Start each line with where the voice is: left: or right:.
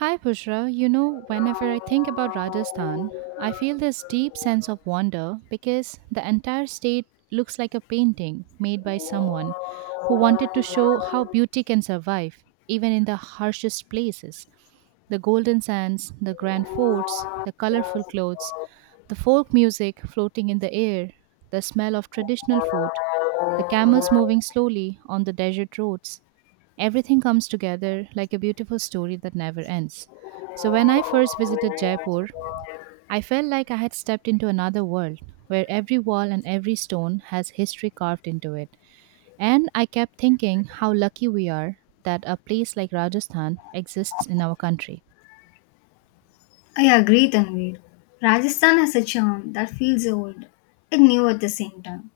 right: Hi, Pushra. You know, whenever I think about Rajasthan, I feel this deep sense of wonder because the entire state looks like a painting made by someone who wanted to show how beauty can survive even in the harshest places. The golden sands, the grand forts, the colorful clothes, the folk music floating in the air, the smell of traditional food, the camels moving slowly on the desert roads. Everything comes together like a beautiful story that never ends. So, when I first visited Jaipur, I felt like I had stepped into another world where every wall and every stone has history carved into it. And I kept thinking how lucky we are that a place like Rajasthan exists in our country.
left: I agree, Tanvir. Rajasthan has a charm that feels old and new at the same time.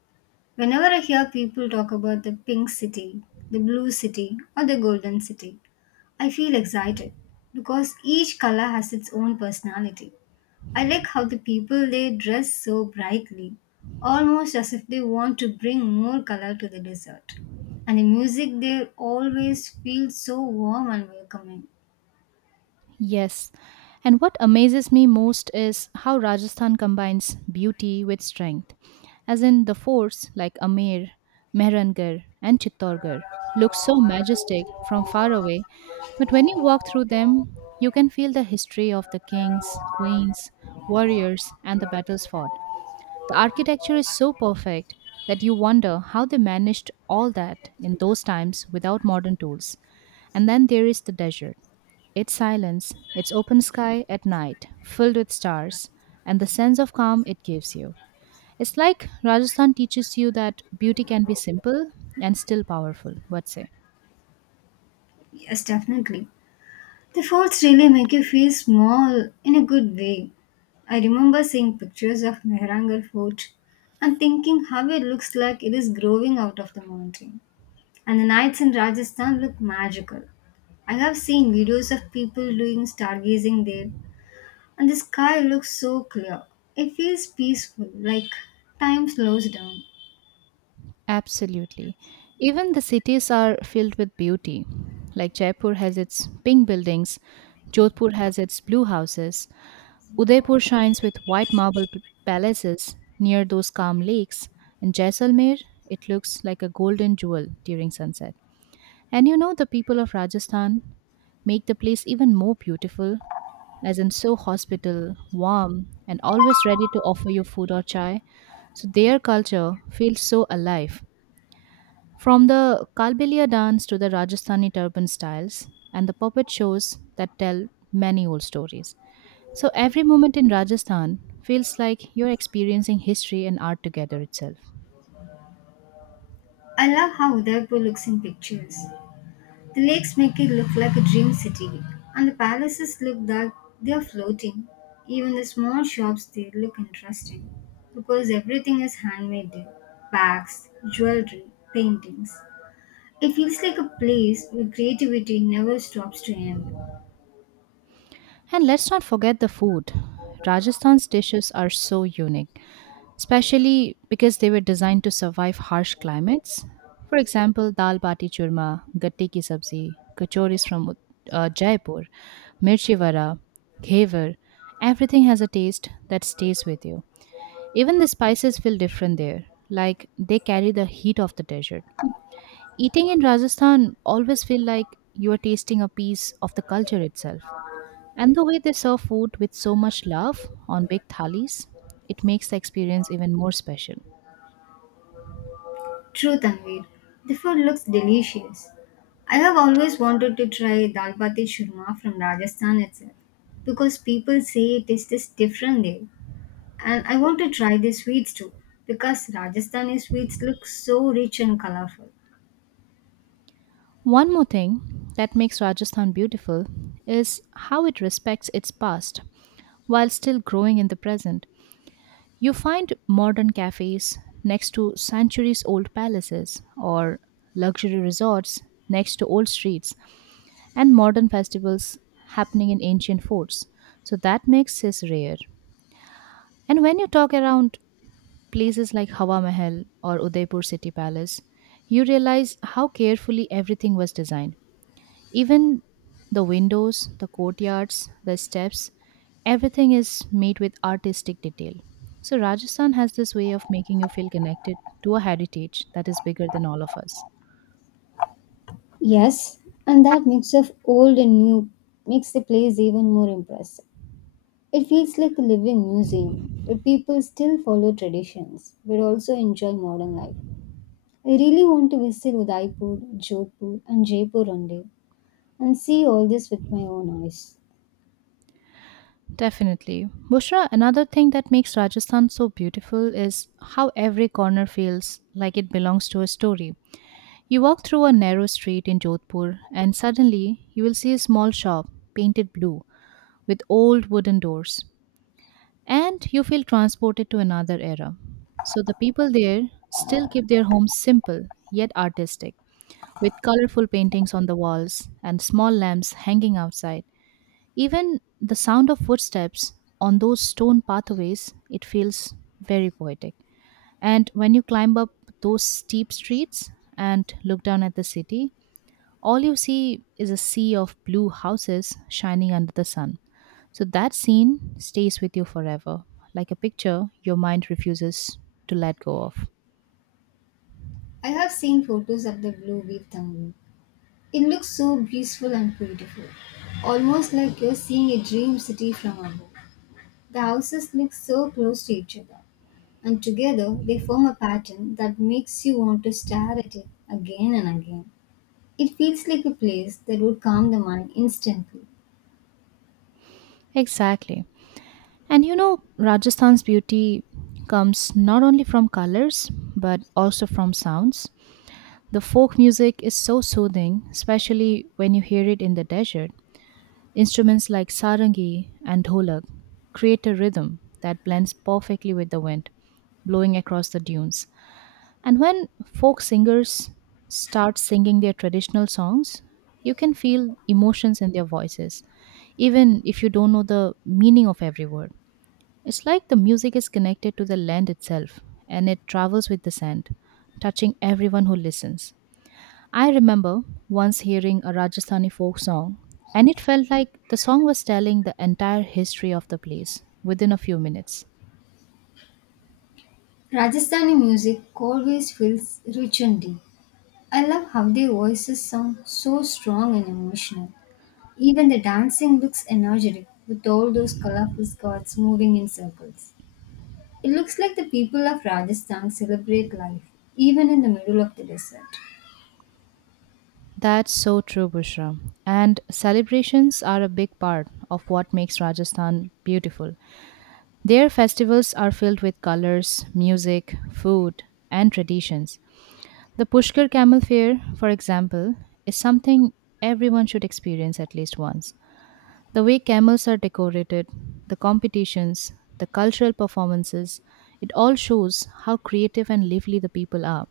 left: Whenever I hear people talk about the pink city, the blue city, or the golden city, I feel excited because each color has its own personality. I like how the people they dress so brightly, almost as if they want to bring more color to the desert. And the music there always feels so warm and welcoming.
right: Yes. And what amazes me most is how Rajasthan combines beauty with strength. As in the forts like Amer, Mehrangarh, and Chittorgarh look so majestic from far away, but when you walk through them, you can feel the history of the kings, queens, warriors, and the battles fought. The architecture is so perfect that you wonder how they managed all that in those times without modern tools. And then there is the desert, its silence, its open sky at night, filled with stars, and the sense of calm it gives you. It's like Rajasthan teaches you that beauty can be simple and still powerful, what say?
left: Yes, definitely. The forts really make you feel small in a good way. I remember seeing pictures of Mehrangarh Fort and thinking how it looks like it is growing out of the mountain. And the nights in Rajasthan look magical. I have seen videos of people doing stargazing there, and the sky looks so clear. It feels peaceful, like time slows down.
right: Absolutely. Even the cities are filled with beauty. Like Jaipur has its pink buildings, Jodhpur has its blue houses, Udaipur shines with white marble palaces near those calm lakes, and Jaisalmer, it looks like a golden jewel during sunset. And you know, the people of Rajasthan make the place even more beautiful, as in so hospitable, warm, and always ready to offer you food or chai. So their culture feels so alive, from the Kalbelia dance to the Rajasthani turban styles and the puppet shows that tell many old stories. So every moment in Rajasthan feels like you're experiencing history and art together itself.
left: I love how Udaipur looks in pictures. The lakes make it look like a dream city, and the palaces look like they are floating. Even the small shops there look interesting because everything is handmade there: bags, jewelry, paintings. It feels like a place where creativity never stops to end.
right: And let's not forget the food. Rajasthan's dishes are so unique, especially because they were designed to survive harsh climates. For example, dal bati churma, gatte ki sabzi, kachoris from Jaipur, mirchi vada, ghevar, everything has a taste that stays with you. Even the spices feel different there, like they carry the heat of the desert. Eating in Rajasthan always feel like you are tasting a piece of the culture itself. And the way they serve food with so much love on big thalis, it makes the experience even more special.
left: True, Tanvir, the food looks delicious. I have always wanted to try dal bati churma from Rajasthan itself because people say it tastes different there. And I want to try the sweets too because Rajasthani sweets look so rich and colorful.
right: One more thing that makes Rajasthan beautiful is how it respects its past while still growing in the present. You find modern cafes next to centuries old palaces, or luxury resorts next to old streets, and modern festivals happening in ancient forts. So that makes it rare. And when you talk around places like Hawa Mahal or Udaipur City Palace, you realize how carefully everything was designed. Even the windows, the courtyards, the steps, everything is made with artistic detail. So, Rajasthan has this way of making you feel connected to a heritage that is bigger than all of us.
left: Yes, and that mix of old and new makes the place even more impressive. It feels like a living museum where people still follow traditions but also enjoy modern life. I really want to visit Udaipur, Jodhpur, and Jaipur one day and see all this with my own eyes.
right: Definitely. Bushra, another thing that makes Rajasthan so beautiful is how every corner feels like it belongs to a story. You walk through a narrow street in Jodhpur, and suddenly you will see a small shop painted blue with old wooden doors, and you feel transported to another era. So the people there still keep their homes simple yet artistic, with colorful paintings on the walls and small lamps hanging outside. Even the sound of footsteps on those stone pathways, it feels very poetic. And when you climb up those steep streets and look down at the city, all you see is a sea of blue houses shining under the sun. So that scene stays with you forever, like a picture your mind refuses to let go of.
left: I have seen photos of the blue wheat tandoor. It looks so peaceful and beautiful, almost like you're seeing a dream city from above. The houses look so close to each other, and together they form a pattern that makes you want to stare at it again and again. It feels like a place that would calm the mind instantly.
right: Exactly. And you know, Rajasthan's beauty comes not only from colors, but also from sounds. The folk music is so soothing, especially when you hear it in the desert. Instruments like sarangi and dholak create a rhythm that blends perfectly with the wind blowing across the dunes. And when folk singers start singing their traditional songs, you can feel emotions in their voices, even if you don't know the meaning of every word. It's like the music is connected to the land itself, and it travels with the sand, touching everyone who listens. I remember once hearing a Rajasthani folk song, and it felt like the song was telling the entire history of the place within a few minutes.
left: Rajasthani music always feels rich and deep. I love how their voices sound so strong and emotional. Even the dancing looks energetic with all those colorful skirts moving in circles. It looks like the people of Rajasthan celebrate life, even in the middle of the desert.
right: That's so true, Bushra. And celebrations are a big part of what makes Rajasthan beautiful. Their festivals are filled with colors, music, food, and traditions. The Pushkar Camel Fair, for example, is something everyone should experience at least once. The way camels are decorated, the competitions, the cultural performances, it all shows how creative and lively the people are.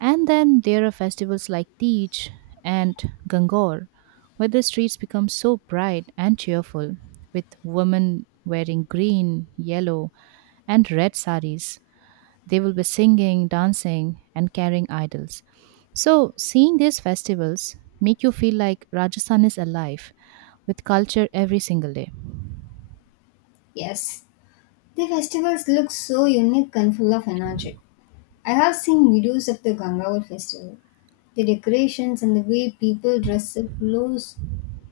right: And then there are festivals like Teej and Gangor, where the streets become so bright and cheerful, with women wearing green, yellow, and red saris. They will be singing, dancing, and carrying idols. So, seeing these festivals make you feel like Rajasthan is alive with culture every single day.
left: Yes, the festivals look so unique and full of energy. I have seen videos of the Gangawar festival. The decorations and the way people dress up looks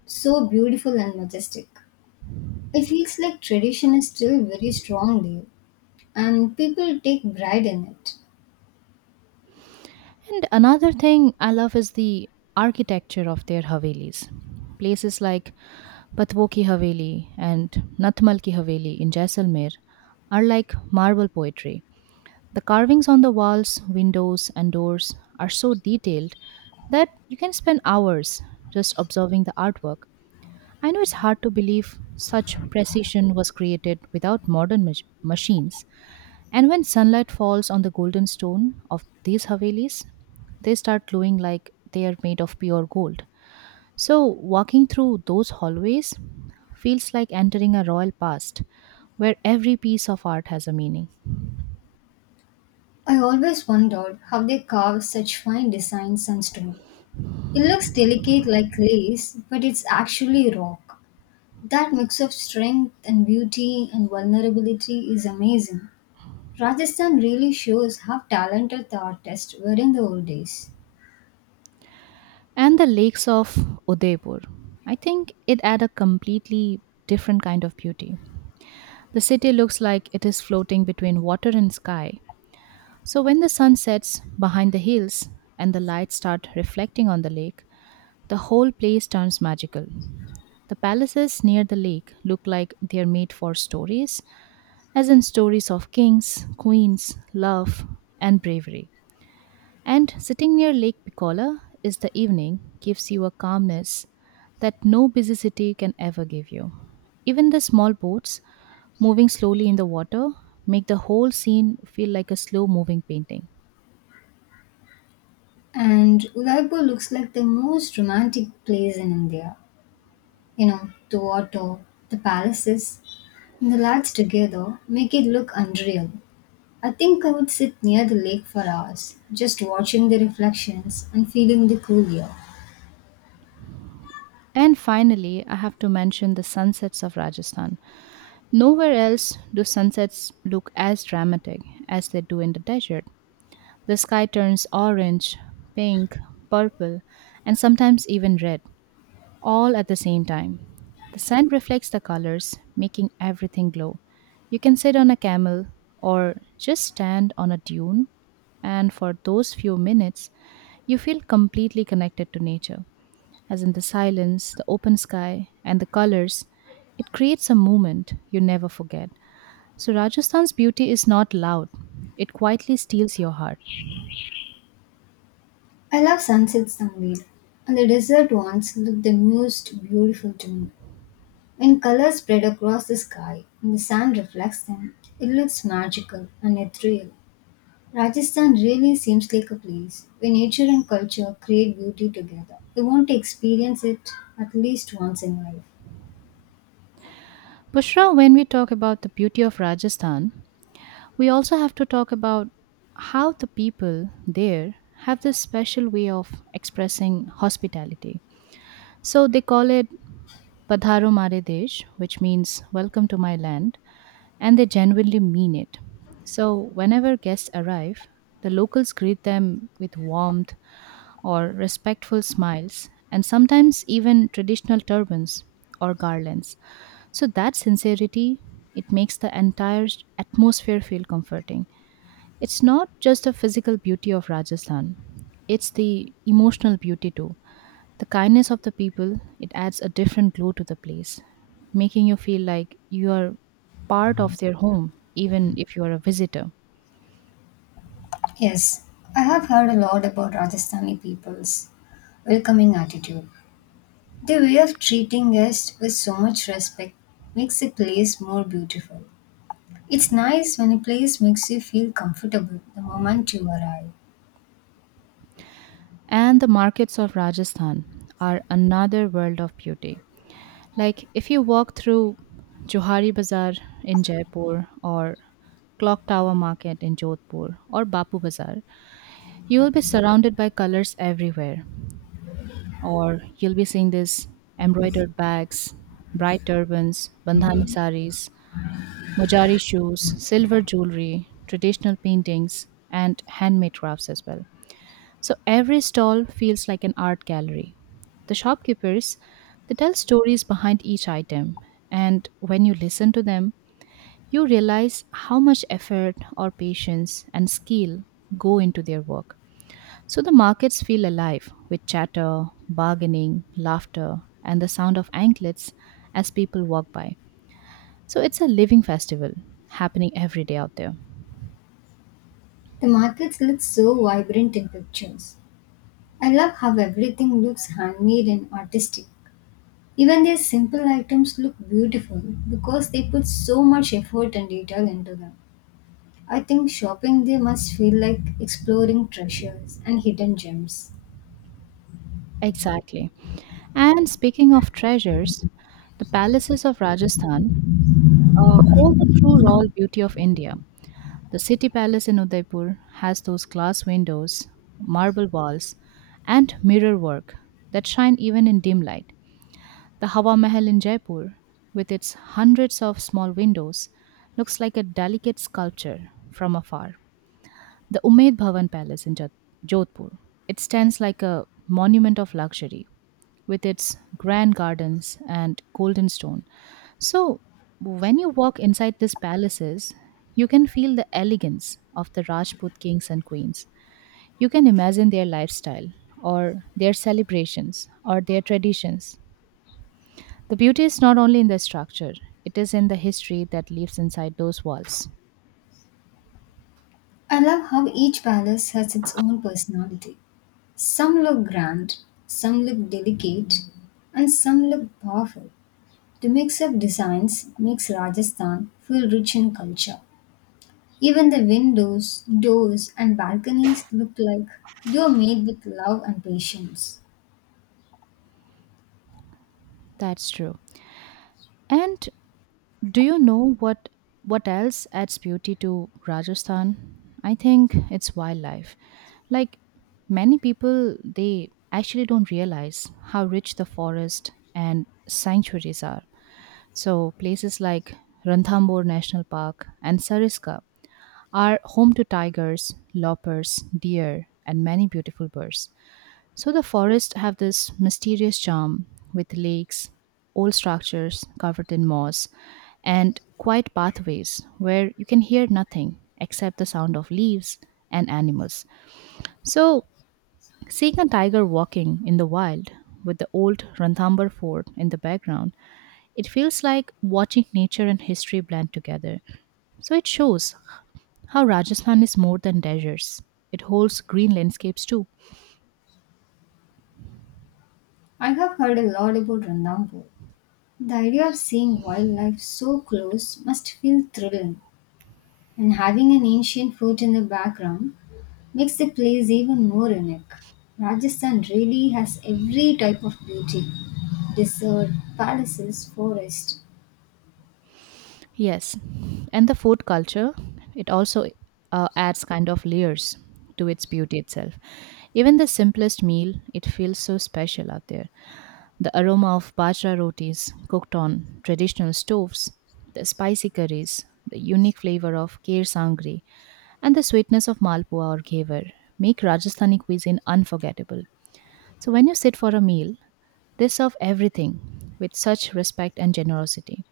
left: so beautiful and majestic. It feels like tradition is still very strong there, and people take pride in it.
right: And another thing I love is the architecture of their Havelis. Places like Patwo ki Haveli and Nathmal ki Haveli in Jaisalmer are like marble poetry. The carvings on the walls, windows, and doors are so detailed that you can spend hours just observing the artwork. I know it's hard to believe such precision was created without modern machines, and when sunlight falls on the golden stone of these Havelis, they start glowing like they are made of pure gold. So, walking through those hallways feels like entering a royal past where every piece of art has a meaning.
left: I always wondered how they carve such fine designs on stone. It looks delicate like lace, but it's actually rock. That mix of strength and beauty and vulnerability is amazing. Rajasthan really shows how talented the artists were in the old days.
right: And the lakes of Udaipur, I think it add a completely different kind of beauty. The city looks like it is floating between water and sky. So, when the sun sets behind the hills and the lights start reflecting on the lake, the whole place turns magical. The palaces near the lake look like they're made for stories, as in stories of kings, queens, love, and bravery. And sitting near Lake Piccola is the evening gives you a calmness that no busy city can ever give you. Even the small boats moving slowly in the water make the whole scene feel like a slow moving painting.
left: And Udaipur looks like the most romantic place in India. You know, the water, the palaces, and the lights together make it look unreal. I think I would sit near the lake for hours, just watching the reflections and feeling the cool air.
right: And finally, I have to mention the sunsets of Rajasthan. Nowhere else do sunsets look as dramatic as they do in the desert. The sky turns orange, pink, purple, and sometimes even red, all at the same time. The sun reflects the colors, making everything glow. You can sit on a camel or just stand on a dune, and for those few minutes, you feel completely connected to nature. As in the silence, the open sky, and the colors, it creates a moment you never forget. So, Rajasthan's beauty is not loud, it quietly steals your heart.
left: I love sunsets somewhere, and the desert ones look the most beautiful to me. When colors spread across the sky and the sun reflects them, it looks magical and ethereal. Rajasthan really seems like a place where nature and culture create beauty together. You want to experience it at least once in life.
right: Pushra, when we talk about the beauty of Rajasthan, we also have to talk about how the people there have this special way of expressing hospitality. So, they call it Padharo Mare Desh, which means welcome to my land, and they genuinely mean it. So, whenever guests arrive, the locals greet them with warmth, or respectful smiles, and sometimes even traditional turbans or garlands. So that sincerity, it makes the entire atmosphere feel comforting. It's not just the physical beauty of Rajasthan, it's the emotional beauty too. The kindness of the people, it adds a different glow to the place, making you feel like you are part of their home, even if you are a visitor.
left: Yes, I have heard a lot about Rajasthani people's welcoming attitude. Their way of treating guests with so much respect makes the place more beautiful. It's nice when a place makes you feel comfortable the moment you arrive.
right: And the markets of Rajasthan are another world of beauty. Like if you walk through Johari Bazaar in Jaipur or Clock Tower Market in Jodhpur or Bapu Bazaar, you will be surrounded by colors everywhere. Or you'll be seeing these embroidered bags, bright turbans, bandhani saris, mojari shoes, silver jewelry, traditional paintings, and handmade crafts as well. So every stall feels like an art gallery. The shopkeepers, they tell stories behind each item, and when you listen to them, you realize how much effort or patience and skill go into their work. So the markets feel alive with chatter, bargaining, laughter, and the sound of anklets as people walk by. So it's a living festival happening every day out there.
left: The markets look so vibrant in pictures. I love how everything looks handmade and artistic. Even their simple items look beautiful because they put so much effort and detail into them. I think shopping there must feel like exploring treasures and hidden gems.
right: Exactly. And speaking of treasures, the palaces of Rajasthan hold the true raw beauty of India. The city palace in Udaipur has those glass windows, marble walls, and mirror work that shine even in dim light. The Hawa Mahal in Jaipur, with its hundreds of small windows, looks like a delicate sculpture from afar. The Umaid Bhavan Palace in Jodhpur, it stands like a monument of luxury with its grand gardens and golden stone. So, when you walk inside these palaces, you can feel the elegance of the Rajput kings and queens. You can imagine their lifestyle, or their celebrations, or their traditions. The beauty is not only in the structure, it is in the history that lives inside those walls.
left: I love how each palace has its own personality. Some look grand, some look delicate, and some look powerful. The mix-up designs makes Rajasthan feel rich in culture. Even the windows, doors, and balconies look like they are made with love and patience.
right: That's true. And Do you know what else adds beauty to Rajasthan? I think it's wildlife. Like many people they actually don't realize how rich the forest and sanctuaries are. So places like Ranthambore National Park and Sariska are home to tigers, leopards, deer and many beautiful birds. So the forests have this mysterious charm with lakes, old structures covered in moss, and quiet pathways where you can hear nothing except the sound of leaves and animals. So seeing a tiger walking in the wild with the old Ranthambore fort in the background, it feels like watching nature and history blend together. So it shows how Rajasthan is more than deserts. It holds green landscapes too.
left: I have heard a lot about Randampur. The idea of seeing wildlife so close must feel thrilling, and having an ancient fort in the background makes the place even more unique. Rajasthan really has every type of beauty: desert, palaces, forest.
right: Yes, and the food culture, it also adds kind of layers to its beauty itself. Even the simplest meal, it feels so special out there. The aroma of bajra rotis cooked on traditional stoves, the spicy curries, the unique flavor of kheer sangri, and the sweetness of malpua or ghevar make Rajasthani cuisine unforgettable. So when you sit for a meal, they serve everything with such respect and generosity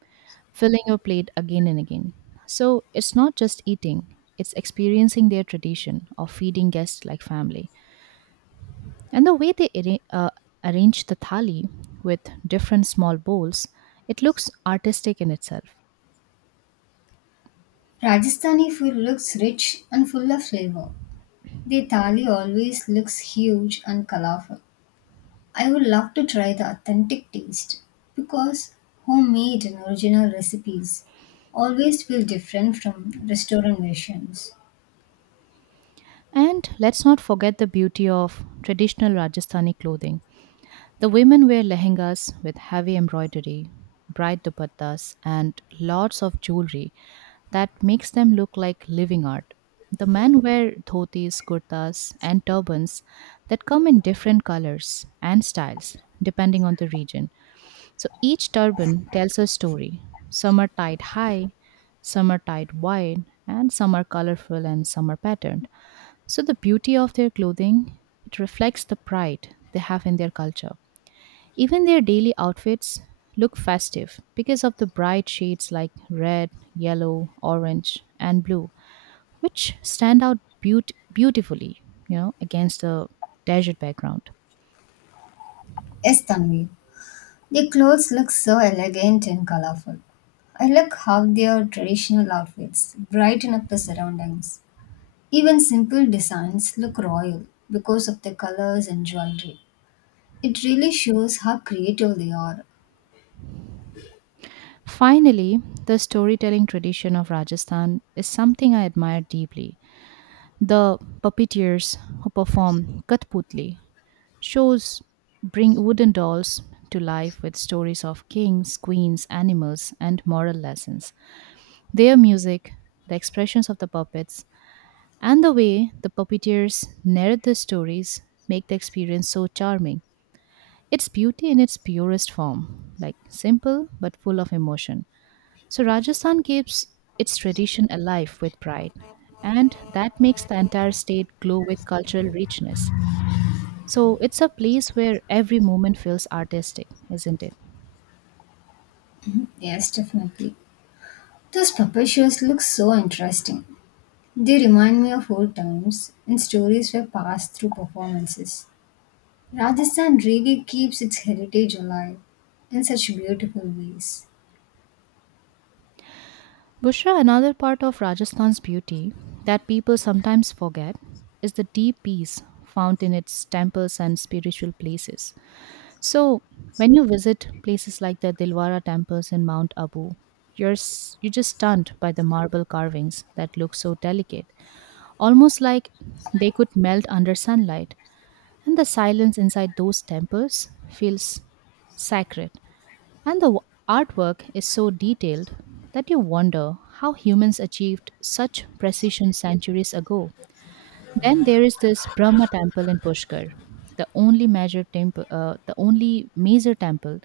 right: filling your plate again and again. So it's not just eating, it's experiencing their tradition of feeding guests like family. And the way they arrange the thali with different small bowls, it looks artistic in itself.
left: Rajasthani food looks rich and full of flavor. The thali always looks huge and colorful. I would love to try the authentic taste because homemade and original recipes always feel different from restaurant versions.
right: And let's not forget the beauty of traditional Rajasthani clothing. The women wear lehengas with heavy embroidery, bright dupattas, and lots of jewelry that makes them look like living art. The men wear dhotis, kurtas, and turbans that come in different colors and styles depending on the region. So each turban tells a story. Some are tied high, some are tied wide, and some are colorful and some are patterned. So the beauty of their clothing, it reflects the pride they have in their culture. Even their daily outfits look festive because of the bright shades like red, yellow, orange, and blue, which stand out beautifully, you know, against the desert background.
left: Yes, Tanvi, their clothes look so elegant and colorful. I like how their traditional outfits brighten up the surroundings. Even simple designs look royal because of the colors and jewelry. It really shows how creative they are.
right: Finally, the storytelling tradition of Rajasthan is something I admire deeply. The puppeteers who perform Kathputli shows bring wooden dolls to life with stories of kings, queens, animals, and moral lessons. Their music, the expressions of the puppets, and the way the puppeteers narrate the stories make the experience so charming. It's beauty in its purest form, like simple but full of emotion. So Rajasthan keeps its tradition alive with pride, and that makes the entire state glow with cultural richness. So it's a place where every moment feels artistic, isn't it?
left: Yes, definitely. Those puppet shows look so interesting. They remind me of old times when stories were passed through performances. Rajasthan really keeps its heritage alive in such beautiful ways.
right: Bushra, another part of Rajasthan's beauty that people sometimes forget is the deep peace found in its temples and spiritual places. So, when you visit places like the Dilwara temples in Mount Abu, you're just stunned by the marble carvings that look so delicate, almost like they could melt under sunlight. And the silence inside those temples feels sacred. And the artwork is so detailed that you wonder how humans achieved such precision centuries ago. Then there is this Brahma temple in Pushkar, the only major temple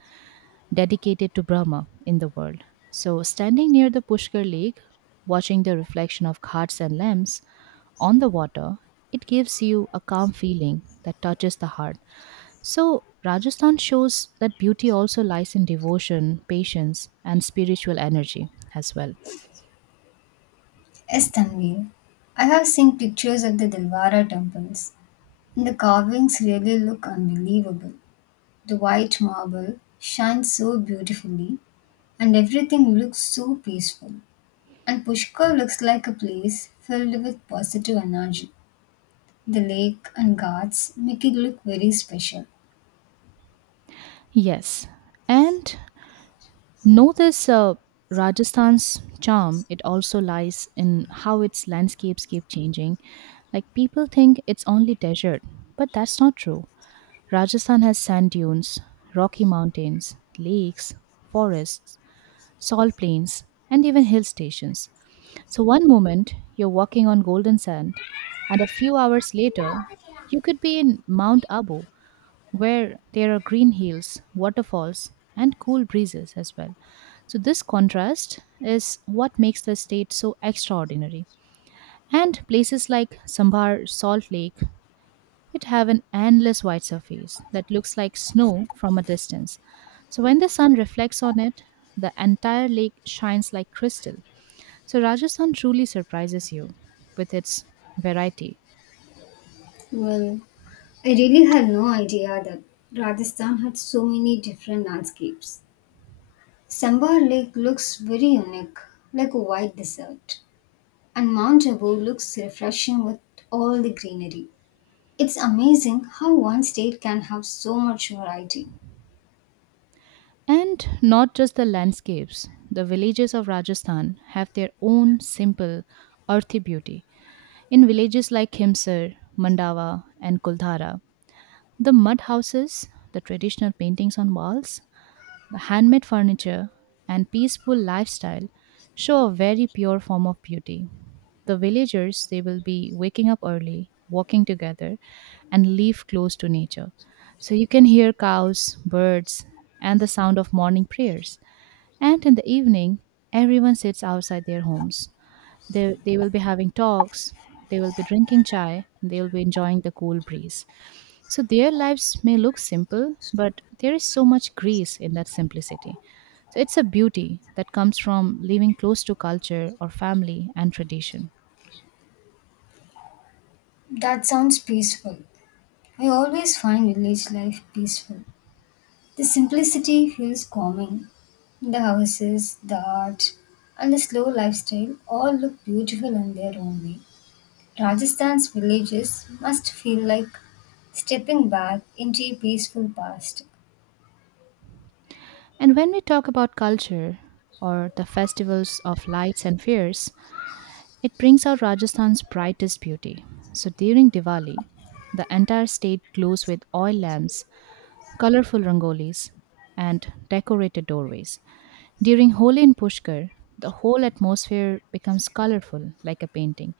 right: dedicated to Brahma in the world. So standing near the Pushkar lake, watching the reflection of ghats and lamps on the water, it gives you a calm feeling that touches the heart. So, Rajasthan shows that beauty also lies in devotion, patience, and spiritual energy as well.
left: Yes, Tanvir. I have seen pictures of the Dilwara temples, and the carvings really look unbelievable. The white marble shines so beautifully, and everything looks so peaceful. And Pushkar looks like a place filled with positive energy. The lake and ghats make it look very special.
right: Yes. And know this Rajasthan's charm, it also lies in how its landscapes keep changing. Like people think it's only desert, but that's not true. Rajasthan has sand dunes, rocky mountains, lakes, forests, salt plains, and even hill stations. So, one moment you're walking on golden sand, and a few hours later, you could be in Mount Abu, where there are green hills, waterfalls, and cool breezes as well. So, this contrast is what makes the state so extraordinary. And places like Sambar Salt Lake, it have an endless white surface that looks like snow from a distance. So, when the sun reflects on it, the entire lake shines like crystal. So Rajasthan truly surprises you with its variety.
left: Well, I really had no idea that Rajasthan had so many different landscapes. Sambar Lake looks very unique, like a white desert, and Mount Abu looks refreshing with all the greenery. It's amazing how one state can have so much variety.
right: And not just the landscapes, the villages of Rajasthan have their own simple, earthy beauty. In villages like Khimsar, Mandawa, and Kuldhara, the mud houses, the traditional paintings on walls, the handmade furniture and peaceful lifestyle show a very pure form of beauty. The villagers, they will be waking up early, walking together, and live close to nature. So you can hear cows, birds, and the sound of morning prayers. And in the evening, everyone sits outside their homes. They will be having talks, they will be drinking chai, and they will be enjoying the cool breeze. So their lives may look simple, but there is so much grace in that simplicity. So it's a beauty that comes from living close to culture or family and tradition.
left: That sounds peaceful. I always find village life peaceful. The simplicity feels calming. The houses, the art, and the slow lifestyle all look beautiful in their own way. Rajasthan's villages must feel like stepping back into a peaceful past.
right: And when we talk about culture or the festivals of lights and fairs, it brings out Rajasthan's brightest beauty. So during Diwali, the entire state glows with oil lamps, colorful rangolis, and decorated doorways. During Holi and Pushkar, the whole atmosphere becomes colorful like a painting.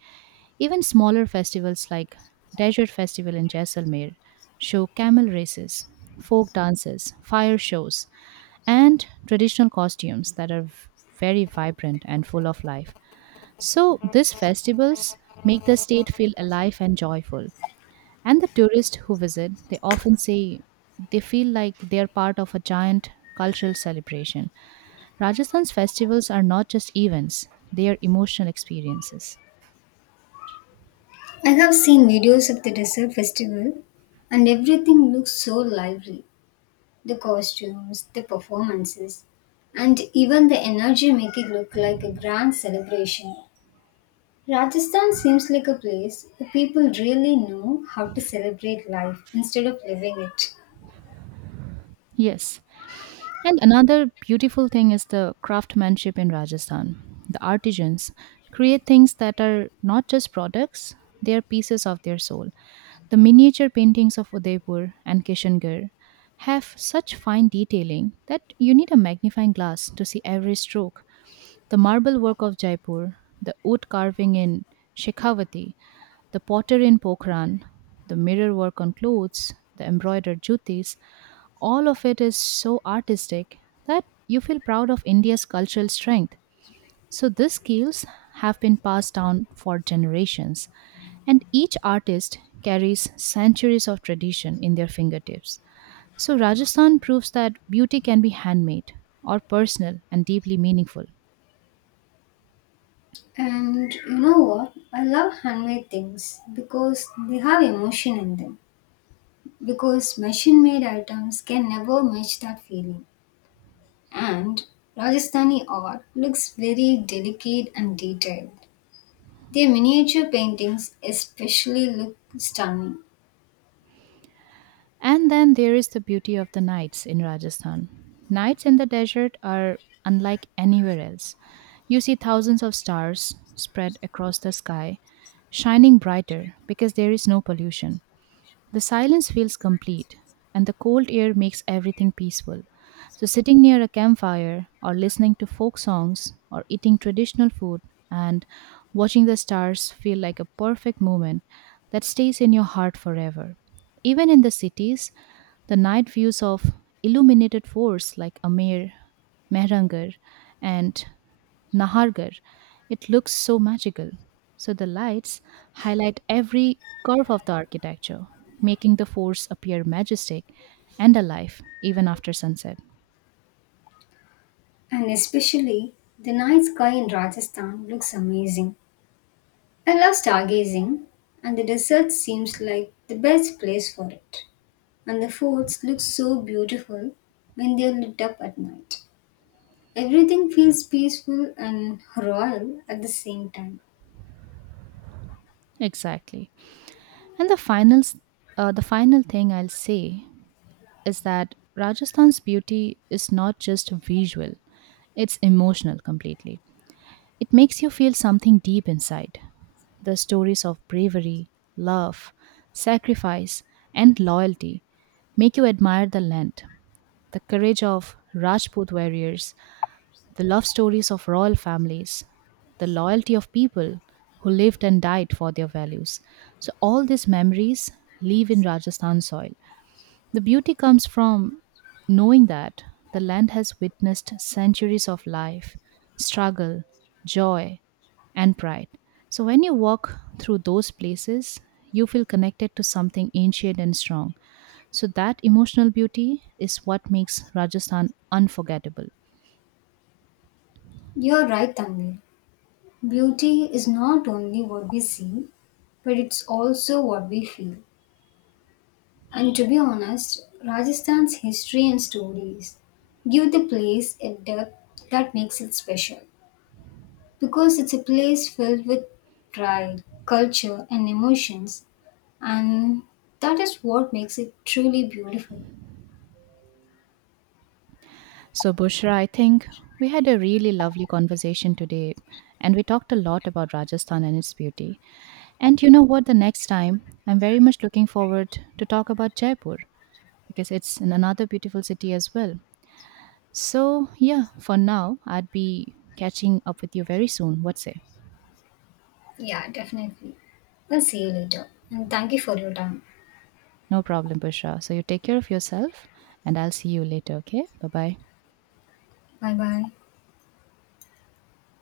right: Even smaller festivals like Desert Festival in Jaisalmer show camel races, folk dances, fire shows, and traditional costumes that are very vibrant and full of life. So, these festivals make the state feel alive and joyful. And the tourists who visit, they often say they feel like they are part of a giant cultural celebration. Rajasthan's festivals are not just events, they are emotional experiences.
left: I have seen videos of the desert festival, and everything looks so lively: the costumes, the performances, and even the energy make it look like a grand celebration. Rajasthan seems like a place where people really know how to celebrate life instead of living it.
right: Yes. And another beautiful thing is the craftsmanship in Rajasthan. The artisans create things that are not just products, they are pieces of their soul. The miniature paintings of Udaipur and Kishangarh have such fine detailing that you need a magnifying glass to see every stroke. The marble work of Jaipur, the wood carving in Shekhawati, the pottery in Pokhran, the mirror work on clothes, the embroidered jutis, all of it is so artistic that you feel proud of India's cultural strength. So these skills have been passed down for generations, and each artist carries centuries of tradition in their fingertips. So Rajasthan proves that beauty can be handmade or personal and deeply meaningful.
left: And you know what? I love handmade things because they have emotion in them. Because machine made items can never match that feeling. And Rajasthani art looks very delicate and detailed. Their miniature paintings especially look stunning.
right: And then there is the beauty of the nights in Rajasthan. Nights in the desert are unlike anywhere else. You see thousands of stars spread across the sky, shining brighter because there is no pollution. The silence feels complete, and the cold air makes everything peaceful. So, sitting near a campfire, or listening to folk songs, or eating traditional food, and watching the stars feel like a perfect moment that stays in your heart forever. Even in the cities, the night views of illuminated forts like Amir, Mehrangarh, and Nahargarh, it looks so magical. So the lights highlight every curve of the architecture, making the forts appear majestic and alive even after sunset.
left: And especially the night sky in Rajasthan looks amazing. I love stargazing, and the desert seems like the best place for it. And the forts look so beautiful when they are lit up at night. Everything feels peaceful and royal at the same time.
right: Exactly. And the final thing I'll say is that Rajasthan's beauty is not just visual; it's emotional completely. It makes you feel something deep inside. The stories of bravery, love, sacrifice, and loyalty make you admire the land, the courage of Rajput warriors, the love stories of royal families, the loyalty of people who lived and died for their values. So, all these memories live in Rajasthan soil. The beauty comes from knowing that the land has witnessed centuries of life, struggle, joy, and pride. So when you walk through those places, you feel connected to something ancient and strong. So that emotional beauty is what makes Rajasthan unforgettable.
left: You're right, Tanvir. Beauty is not only what we see, but it's also what we feel. And to be honest, Rajasthan's history and stories give the place a depth that makes it special. Because it's a place filled with pride, culture, and emotions, and that is what makes it truly beautiful.
right: So, Bushra, I think we had a really lovely conversation today and we talked a lot about Rajasthan and its beauty. And you know what? The next time, I'm very much looking forward to talk about Jaipur, because it's in another beautiful city as well. So, yeah, for now, I'd be catching up with you very soon. What say?
left: Yeah, definitely. We'll see you later. And thank you for your time.
right: No problem, Bushra. So, you take care of yourself, and I'll see you later, okay? Bye bye.
left: Bye bye.